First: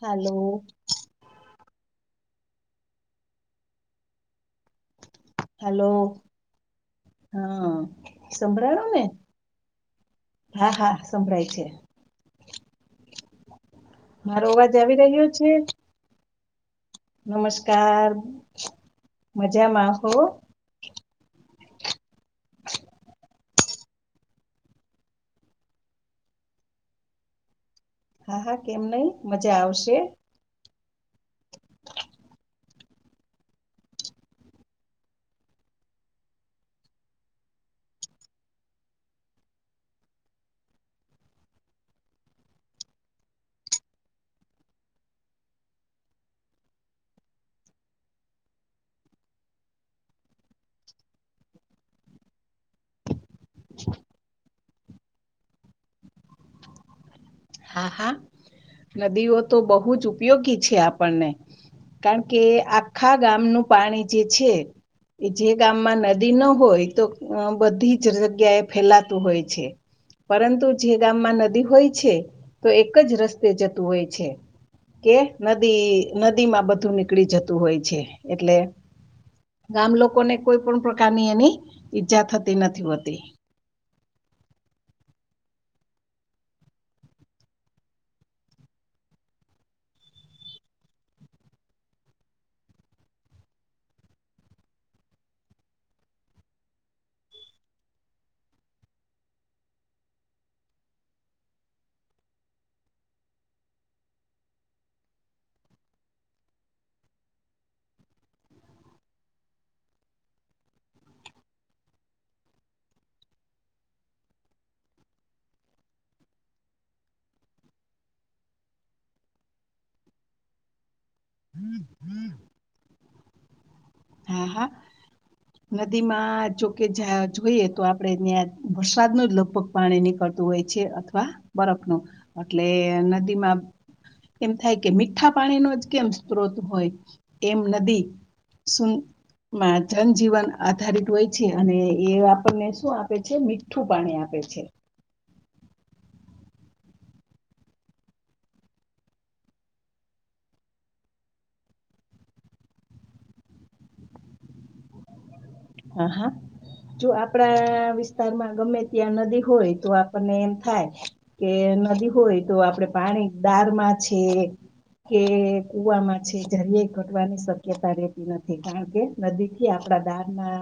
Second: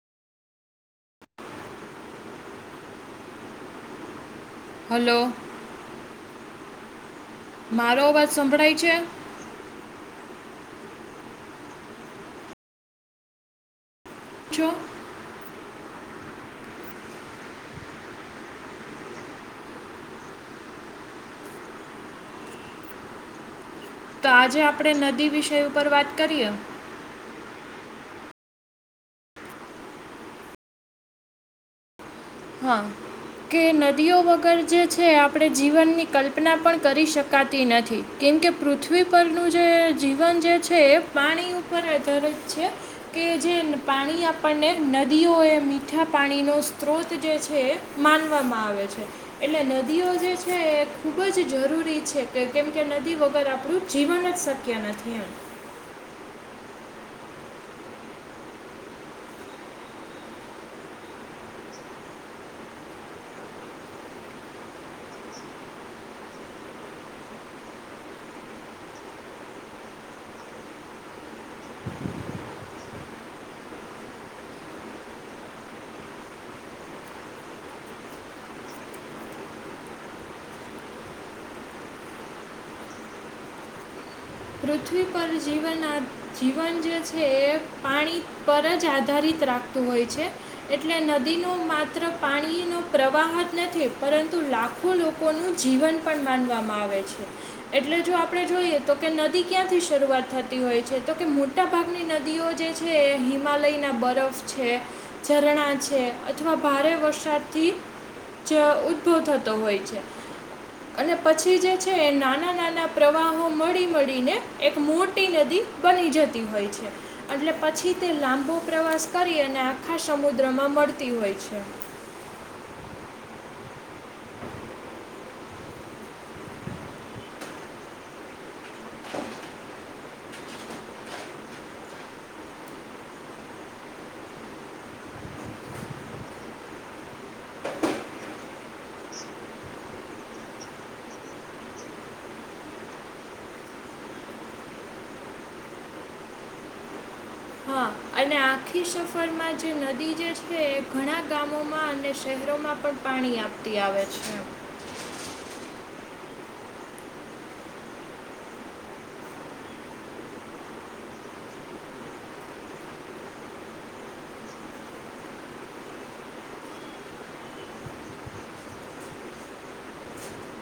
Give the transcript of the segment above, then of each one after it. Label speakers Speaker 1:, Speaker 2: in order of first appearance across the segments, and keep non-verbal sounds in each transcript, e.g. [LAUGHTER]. Speaker 1: હાલો.
Speaker 2: Hello.
Speaker 1: Hello હા
Speaker 2: મારો અવાજ સંભળાય
Speaker 1: સંભળાયો
Speaker 2: છે
Speaker 1: ને હા હા સભળાય છે. મારો
Speaker 2: છો
Speaker 1: અવાજ આવી રહ્યો છે? નમસ્કાર મજામાં હો [INAUDIBLE]
Speaker 2: તો આજે આપણે નદી વિષય ઉપર વાત કરીએ.
Speaker 1: હા હા કેમ નઈ મજા આવશે.
Speaker 2: હા. કે નદીઓ વગર જે છે આપણે જીવનની કલ્પના પણ કરી શકાતી નથી. કેમ કે પૃથ્વી પરનું જે જીવન જે છે એ પાણી ઉપર આધારિત છે. કે જે પાણી આપણને નદીઓ એ મીઠા પાણીનો સ્ત્રોત જે છે માનવામાં આવે છે. એટલે નદીઓ જે છે એ ખુબ જ જરૂરી છે કેમ કે નદી વગર આપણું જીવન જ સત ક્યાં નથી એમ
Speaker 1: હા હા નદીઓ તો બહુ જ ઉપયોગી છે આપણને કારણ કે આખા ગામનું પાણી જે છે. એ જે ગામમાં નદી ન હોય તો બધી જ જગ્યા એ ફેલાતું હોય છે. પરંતુ જે ગામમાં નદી હોય છે તો એક જ રસ્તે જતું હોય છે. કે નદી નદી માં બધું નીકળી જતું હોય છે એટલે ગામ લોકો ને કોઈ પણ પ્રકારની એની ઈજા થતી નથી હોતી.
Speaker 2: પૃથ્વી પર જીવન આ જીવન જે છે એ પાણી પર જ આધારિત રાખતું હોય છે. એટલે નદીનો માત્ર પાણીનો પ્રવાહ જ નથી પરંતુ લાખ ખું લોકોનું જીવન પણ માનવામાં આવે છે એટલે જો આપણે જોઈએ તો કે નદી ક્યાંથી શરૂઆત થતી હોય છે તો કે મોટાભાગની નદીઓ જે છે હિમાલયના બરફ છે ઝરણા છે અથવા ભારે વરસાદથી જ ઉદભવ થતો હોય છે. અને પછી જે છે નાના નાના પ્રવાહો મળી પડીને એક મોટી નદી બની જતી હોય છે. એટલે પછી તે લાંબો પ્રવાસ કરીએ ને આખા સમુદ્રમાં મળતી હોય છે.
Speaker 1: હા હા. નદીમાં જોકે જયાં જોઈએ તો આપડે ત્યાં વરસાદ ન જ લગભગ પાણી નીકળતું હોય છે અથવા બરફનું એટલે નદીમાં એમ થાય કે મીઠાં પાણીનો જ કેમ સ્ત્રોત હોય એમ નદી શું? માં જનજીવન આધારિત હોય છે અને એ આપન ને શું આપે છે મી મીઠું પાણી આપે છે.
Speaker 2: હા અને આખી સફરમાં જે નદી જે છે એ ઘણાં ગામોમાં અને શહેરોમાં પણ પાણી આપતી આવે છે.
Speaker 1: હા હા. જો આપડા વિસ્તારમાં ગમે ત્યાં નદી હોય તો આપન ને એમ થાય. કે નદી હોય તો આપડે પાણી દારમાં છે. કે કુવામાં છે જરાય ઘટવાની શક્યતા રહેેતી નથી કારણ કે નદી થી આપડા દાળ મા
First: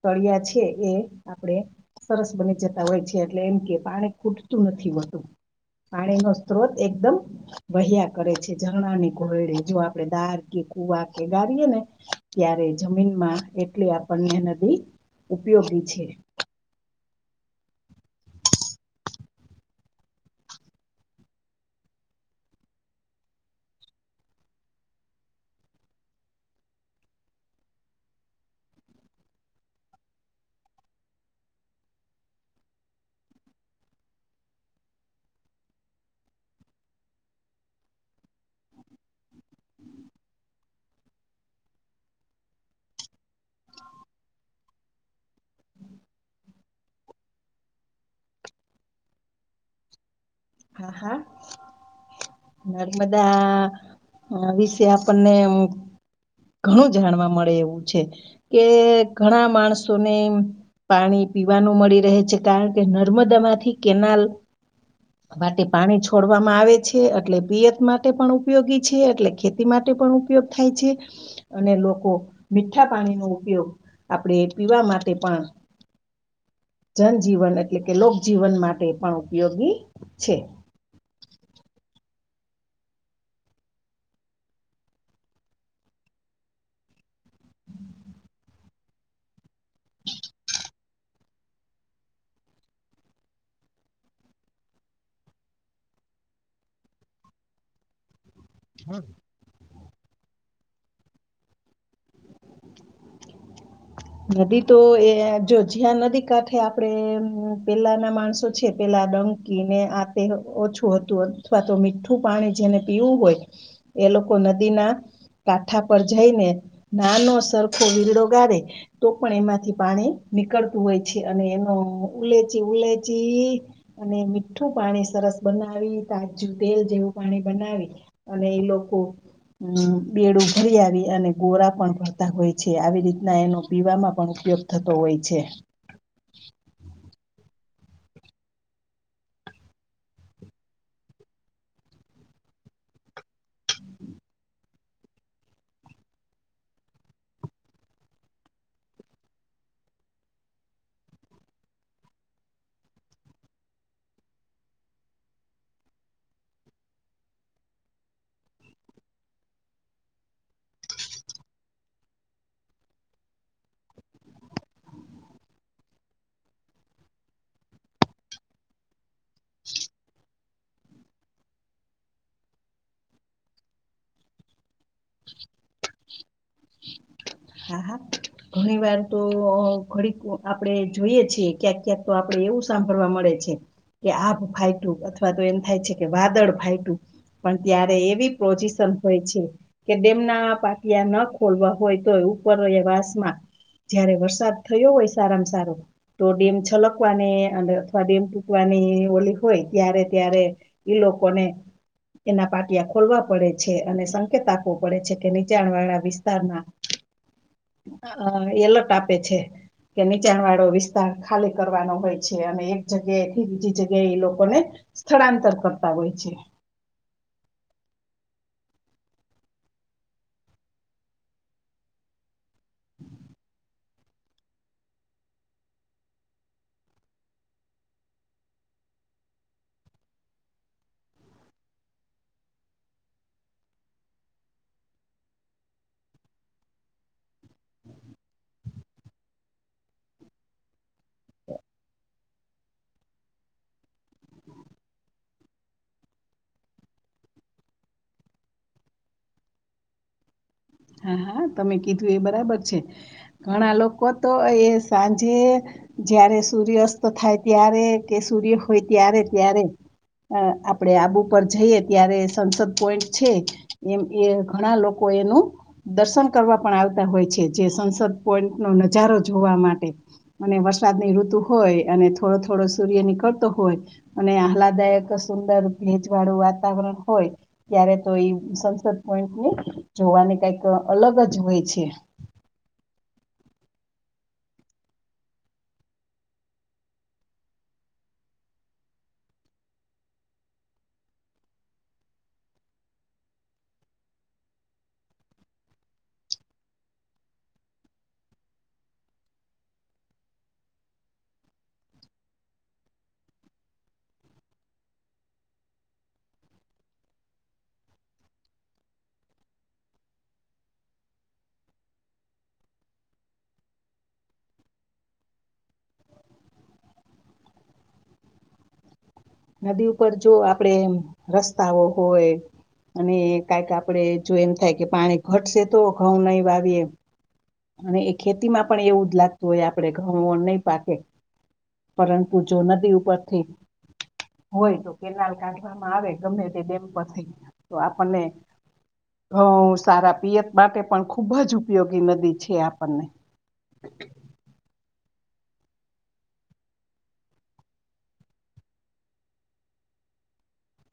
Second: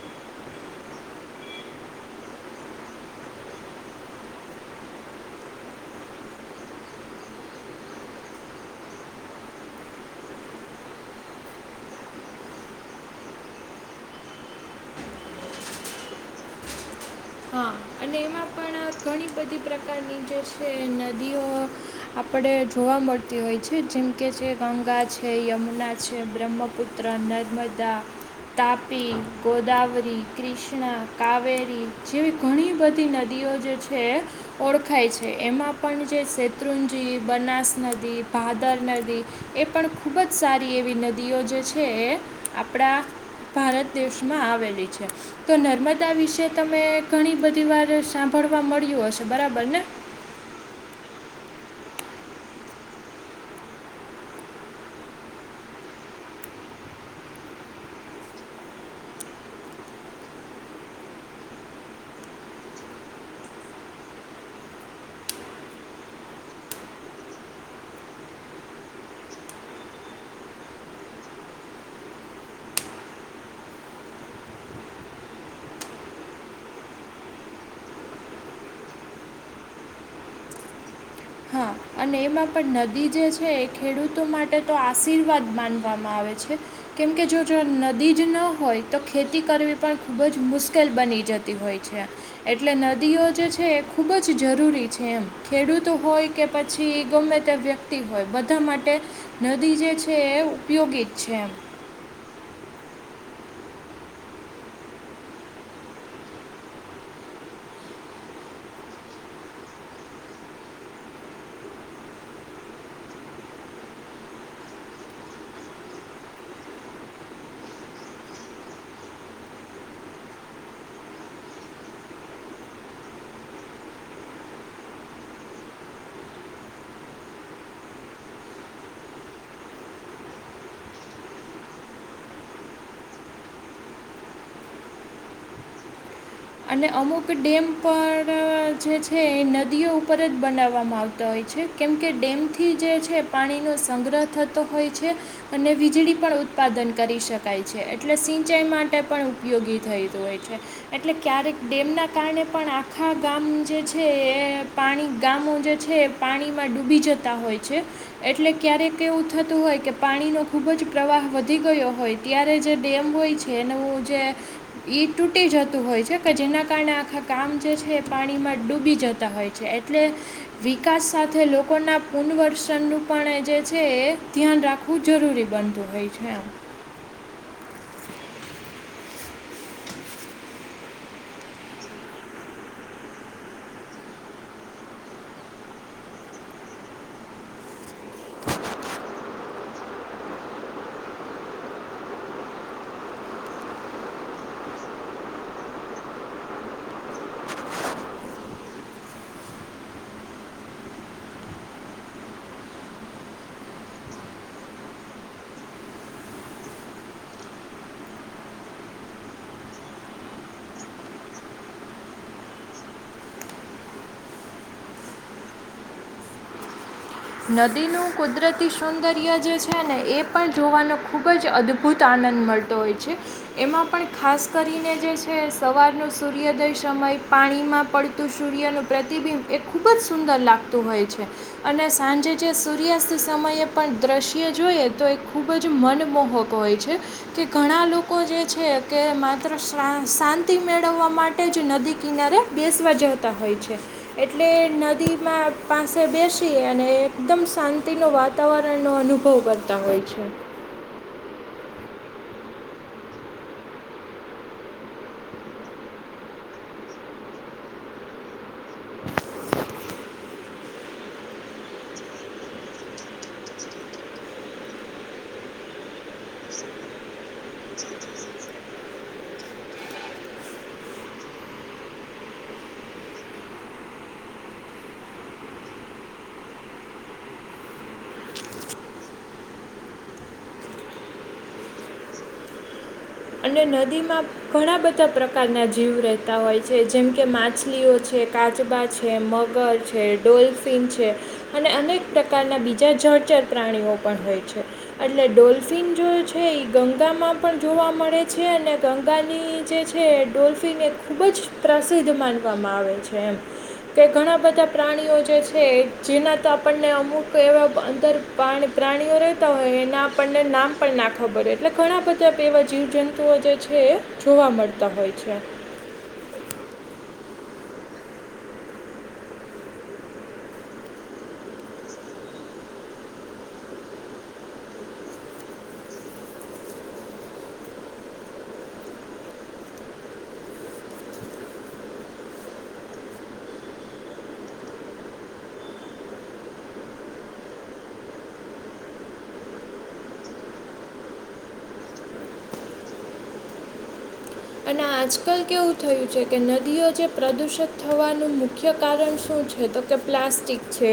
Speaker 1: કળિયા છે એ આપડે સરસ બની જતા હોય છે એટલે એમ કે પાણી ખૂટતું નથી હોતું. પાણીનો સ્ત્રોત એકદમ વહ્યા કરે છે ઝરણાને કોયડે જો આપડે વાર કે કુવા કે વાવીએ ને ત્યારે જમીનમાં એટલી આપણને નદી ઉપયોગી છે.
Speaker 2: હા અને એમાં પણ ઘણી બધી પ્રકારની જે છે નદીઓમાં આપણે જોવા મળતી હોય છે જેમકે જે કે ગંગા છે યમુના છે બ્રહ્મપુત્ર ત્રણ નર્મદા. તાપી ગોદાવરી કૃષ્ણા કાવેરી જેવી ઘણી બધી નદીઓ જે છે. ઓળખાય છે એમાં પણ જે શેત્રુંજી બનાસ નદી ભાદર નદી એ પણ ખૂબ જ સારી એવી નદીઓ જે છે એ આપણા ભારત દેશમાં આવેલી છે તો નર્મદા વિશે તમે ઘણી બધી વાર સાંભળવા મળ્યું હશે બરાબર ને
Speaker 1: હા હા. નર્મદા અ વિશે આપણને ઘણું જાણવા મળે એવું છે કે ઘણા માણસોને પાણી પીવાનું મળી રહે છે કારણ કે નર્મદામાંથી કેનાલ માટે પાણી છોડવામાં આવે છે અથ એટલે પિયત માટે પણ ઉપયોગી છે એટલે ખેતી માટે પણ ઉપયોગ થાય છે. અને લોકો મીઠા પાણીનો ઉપયોગ આપણેે પીવા માટે પણ જનજીવન એટલે કે લોકજીવન માટે પણ ઉપયોગી છે.
Speaker 2: હા અને એમાં પણ નદી જે છે એ ખેડૂતો માટે તો આશીર્વાદ માનવામાં આવે છે. કેમકે જો જો નદી જ ન હોય તો ખેતી કરવી પણ ખુબ જ મુશ્કેલ બની જતી હોય છે. એટલે નદીઓ જે છે એ ખૂબ જ જરૂરી છે એમ ખેડૂત ડુતો હોય કે પછી ગમે તે વ્યક્તિ હોય બધા માટે નદી જે છે એ ઉપયોગી જ છે એમ
Speaker 1: નદી તો એ જો જ્યાં નદી કાંઠે આપણે પેલા ના માણસો છે પેલા ડં કી ને આ તે ઓછું હતું અથવા તો મીઠું પાણી જેને પીવું હોય. એ લોકો નદીના કાંઠા પર જઈને નાનો સરખો વીરડો ગાડે તો પણ એમાંથી પાણી નીકળતું હોય છે અને એનો ઉલેચી ઉલેચી અને મીઠું પાણી સરસ બનાવી તાજું તેલ જેવું પાણી બનાવી અને એ લોકો હમ બેડું ભરી આવી અને ગોરા પણ ભરતા હોય છે આવી રીતના એનો પીવામાં પણ ઉપયોગ થતો હોય છે.
Speaker 2: અને અમુક ડેમ પણ જે છે એ નદીઓ ઉપર જ બનાવવામાં આવતા હોય છે. કેમકે ડેમથી જે છે પાણીનો સંગ્રહ થતો હોય છે. અને વીજળી પણ ઉત્પાદન કરી શકાય છે એટલે સિંચાઈ માટે પણ ઉપયોગી થઈ હોય છે. એટલે ક્યારેક ડેમના કારણે પણ આખા ગામ જે છે એ પાણી ગામો જે છે પાણીમાં ડૂબી જતા હોય છે. એટલે ક્યારેક એવું થતું હોય કે પાણીનો ખુબ જ પ્રવાહ વધી ગયો હોય ત્યારે જે ડેમ હોય છે એનું હ જે ઈ ટૂટી જ તું હોય છે કે જેના કારણે આખા ગામ જે છે એ પાણીમાં ડૂબી જતા હોય છે એટલે વિકાસ સાથે લોકોના પુનવર્સનનું પણ જે છે એ ધ્યાન રાખ વુ જરૂરી બનતું હોય છે એમ.
Speaker 1: હા હા ઘણી વાર તો ઓ ઘડીક આપણે જોઈએ છીએ ક્યાંક ક્યાંક તો આપડે એવું સાંભળવા મળે છે. કે આભ ફાઇટું અથવા તો એમ થાય છે કે વાદળ ફાઇટું પણ ત્યારે એવી પોઝિશન હોય છે. કે ડેમના પાટિયા ન ખોલવા હોય તોય ઉપર વાસમાં જયારે વરસાદ થયો હોય સારામાં સારો તો ડેમ છલકવાની અને અથવા ડેમ તૂટવાની ઓલી હોય ત્યારે ત્યારે ઈ લોકોને એના પાટિયા ખોલવા પડે છે અને સંકેત આપવો પડે છે કે નીચાણ વાળા વિસ્તાર માં હ એલર્ટ આપે છે કે નીચાણ વાળો વિસ્તાર ખાલી કરવાનો હોય છે અને એક જગ્યાએ થી બીજી જગ્યાએ એ લોકોને સ્થળાંતર કરતા હોય છે.
Speaker 2: નદીનું કુદરતી સૌદર્ય જે છે ને એ પણ જોવાનો ખૂબ જ અદભુત આનંદ મળ તો હોય છે. એમાં પણ ખાસ કરીને જે છે સવાર ન સૂર્યોદય સમય પાણીમાં પડ તુ સૂર્ય નું પ્રતિબિંબ એ ખુબ જ સુંદર લાગતું હોય છે અને સાંજે જે સૂર્યાસ્ત સમયે પણ દ્રશ્ય જોઈએ તો એ ખૂબ જ મનમોહક હોય છે. કે ઘણા લોકો જે છે કે માત્ર સા શાંતિ મેળવવા મા ટે જ નદી કિનારે બેસવા જતા હોય છે. એટલે નદી માં પાસે બેસી એ અને એકદમ શાંતિ નો વાતાવરણ નો અનુભવ કરતા હોય છે.
Speaker 1: હા હા તમે કીધું એ બરાબર છે ઘણા લોકો તો એ સાંજે જ્યારે સૂર્યસ્ત થાય ત્યારે કે સૂર્ય હોય ત્યારે ત્યારે અ આપડે આબુ પર જઈએ ત્યારે સંસદ પોઈન્ટ છે. એમ એ ઘણા લોકો એનું દર્શન કરવા પણ આવતા હોય છે જે સંસદ પોઈન્ટ નો નજારો જોવા માટે અને વરસાદ ની ઋતુ હોય અને થોડો થોડો સૂર્ય નીકરતો હોય. અને આહલાદાયક સુંદર ભેજવાળું વાતાવરણ હોય ત્યારે તો એ સંસદ પોઈન્ટ ને જોવાને કઈક અલગ જ હોય છે.
Speaker 2: અને નદીમાં ઘણા બધા પ્રકારના જીવ રહેતા હોય છે જેમ કે માછલીઓ છે કાચબા છે એ મગર છે, ડોલ્ફિન છે, અને અનેક પ્રકારના બીજા જળચર પ્રાણીઓ પણ હોય છે. એટલે ડોલ્ફિન જો છે ગંગામાં પણ જોવા મળે છે અને ગંગાની જે છે ડોલ્ફિન એ ખુબ જ પ્રસિદ્ધ માનવામાં આવે છે એમ. તે ઘણા બધા પ્રાણીઓ જે છે જેના તો આપણને અમુક એવા અંદર પાણ પ્રાણીઓ રહેતા હોય એના આપણને નામ પણ ના ખબર હો એટલે ઘણા બધા એવા જીવ જંત તુ ઓ જે છે એ જોવા મળતા હોય છે.
Speaker 1: નદી ઉપર જો આપડે એમ રસ્તાઓ હોય અને કાંઇક આપડણે જો એમ થાય કે પાણી ઘટશે તો ઘઉં નઈ વાવીએ અને એ ખેતીમાં પણ એવું જ લાગતું હોય આપડે ઘઉં નહી પાકે પરંતુ જો નદી ઉપરથી હોય તો કેનાલ કાઢવામાં આવે ગમે તે ડેમ પર થઈ તો આપણને હ સારા પિયત માટે પણ ખૂબ જ ઉપયોગી નદી છે આપણને [INAUDIBLE]
Speaker 2: અને આજકાલ કેવું થયું છે કે નદીઓ જે પ્રદૂષિત થવાનું મુખ્ય કારણ શું છે તો કે પ્લાસ્ટિક છે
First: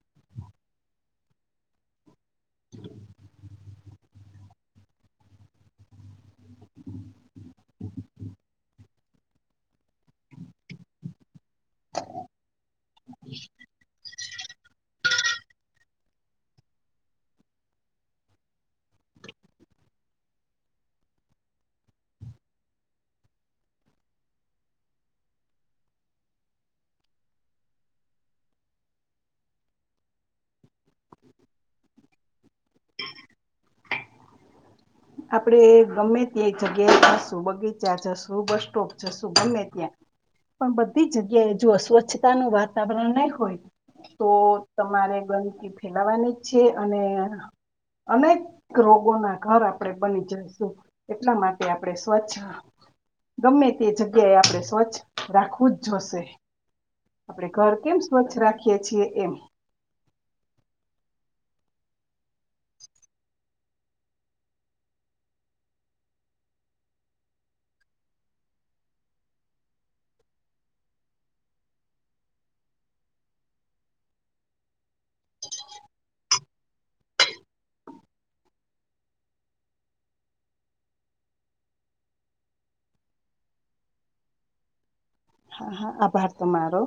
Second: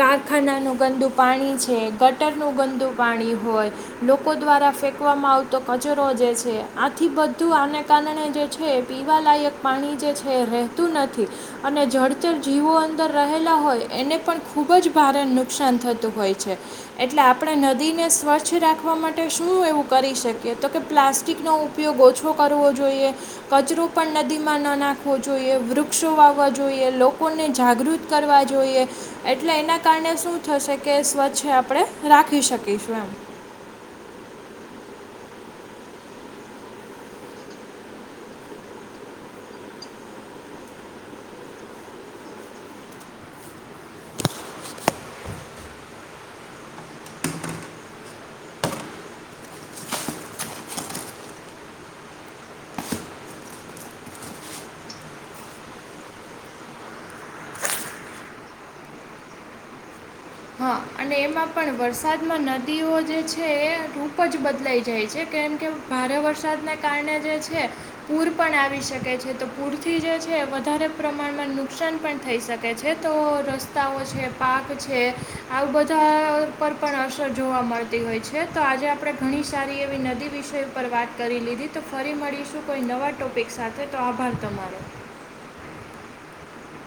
Speaker 2: કારખાનાનું ગંદુ પાણી છે ગટરનું ગંદુ પાણી હોય લોકો દ્વારા ફેંકવામાં આવતો કચરો જે છે આથી બધું આને કારણે જે છે એ પીવા લાયક પાણી જે છે રહેતું નથી અને જળચર જીવો અંદર રહેલા હોય એને પણ ખૂબ જ ભારે નુકસાન થતું હોય છે એટલે આપણે નદીને સ્વચ્છ રાખવા માટે શું એવું કરી શકીએ તો કે પ્લાસ્ટિકનો ઉ ઉપયોગ ઓછો કરવો જોઈએ કચરો પણ નદીમાં ન નાખવો જોઈએ વૃક્ષો વાવવા જોઈએ લોકોને જાગૃત કરવા જોઈએ એટલે એના કારણે શું થશે કે સ્વચ્છ આપડે રાખી શકીશું એમ
Speaker 1: આપણે ગમે ત્યાં એ જગ્યા જાશું બગીચા જશું બસ સ્ટોપ જશું ગમે ત્યાં. પણ બધી જગ્યાએ જો અસ્વચ્છતા ન વાતાવરણ નહી હોય. તો તમારે ગંદકી ફેલાવાની જ છે અને અનેક રોગોના ઘરે બની જઈશું એટલા માટે આપણે સ્વચ્છ ગમે તે જગ્યાએ આપણે સ્વચ્છ રાખવું જ જોશે. આપડે ઘર કેમ સ્વચ્છ રાખીએ છીએ એમ.
Speaker 2: હા અને એમાં પણ વરસાદમાં નદીઓ જે છે એ રૂપ જ બદલાઈ જાય છે કેમ કે ભારે વરસાદને કારણે જે છે. પૂર પણ આવી શકે છે તો પૂરથી જે છે વધારે પ્રમાણમાં નુકસાન પણ થઈ શકે છે તો રસ્તાઓ છે પાાર્ક છે. આ બધા પર પણ અસર જોવા મળતી હોય છે તો આજે આપણે ઘણી સારી એવી નદી વિષ પર વાત કરી લીધી તો ફરી મળીશું કોઈ નવા ટોપિક સાથે તો આભાર તમારો.
Speaker 1: હા હા આભાર તમારો.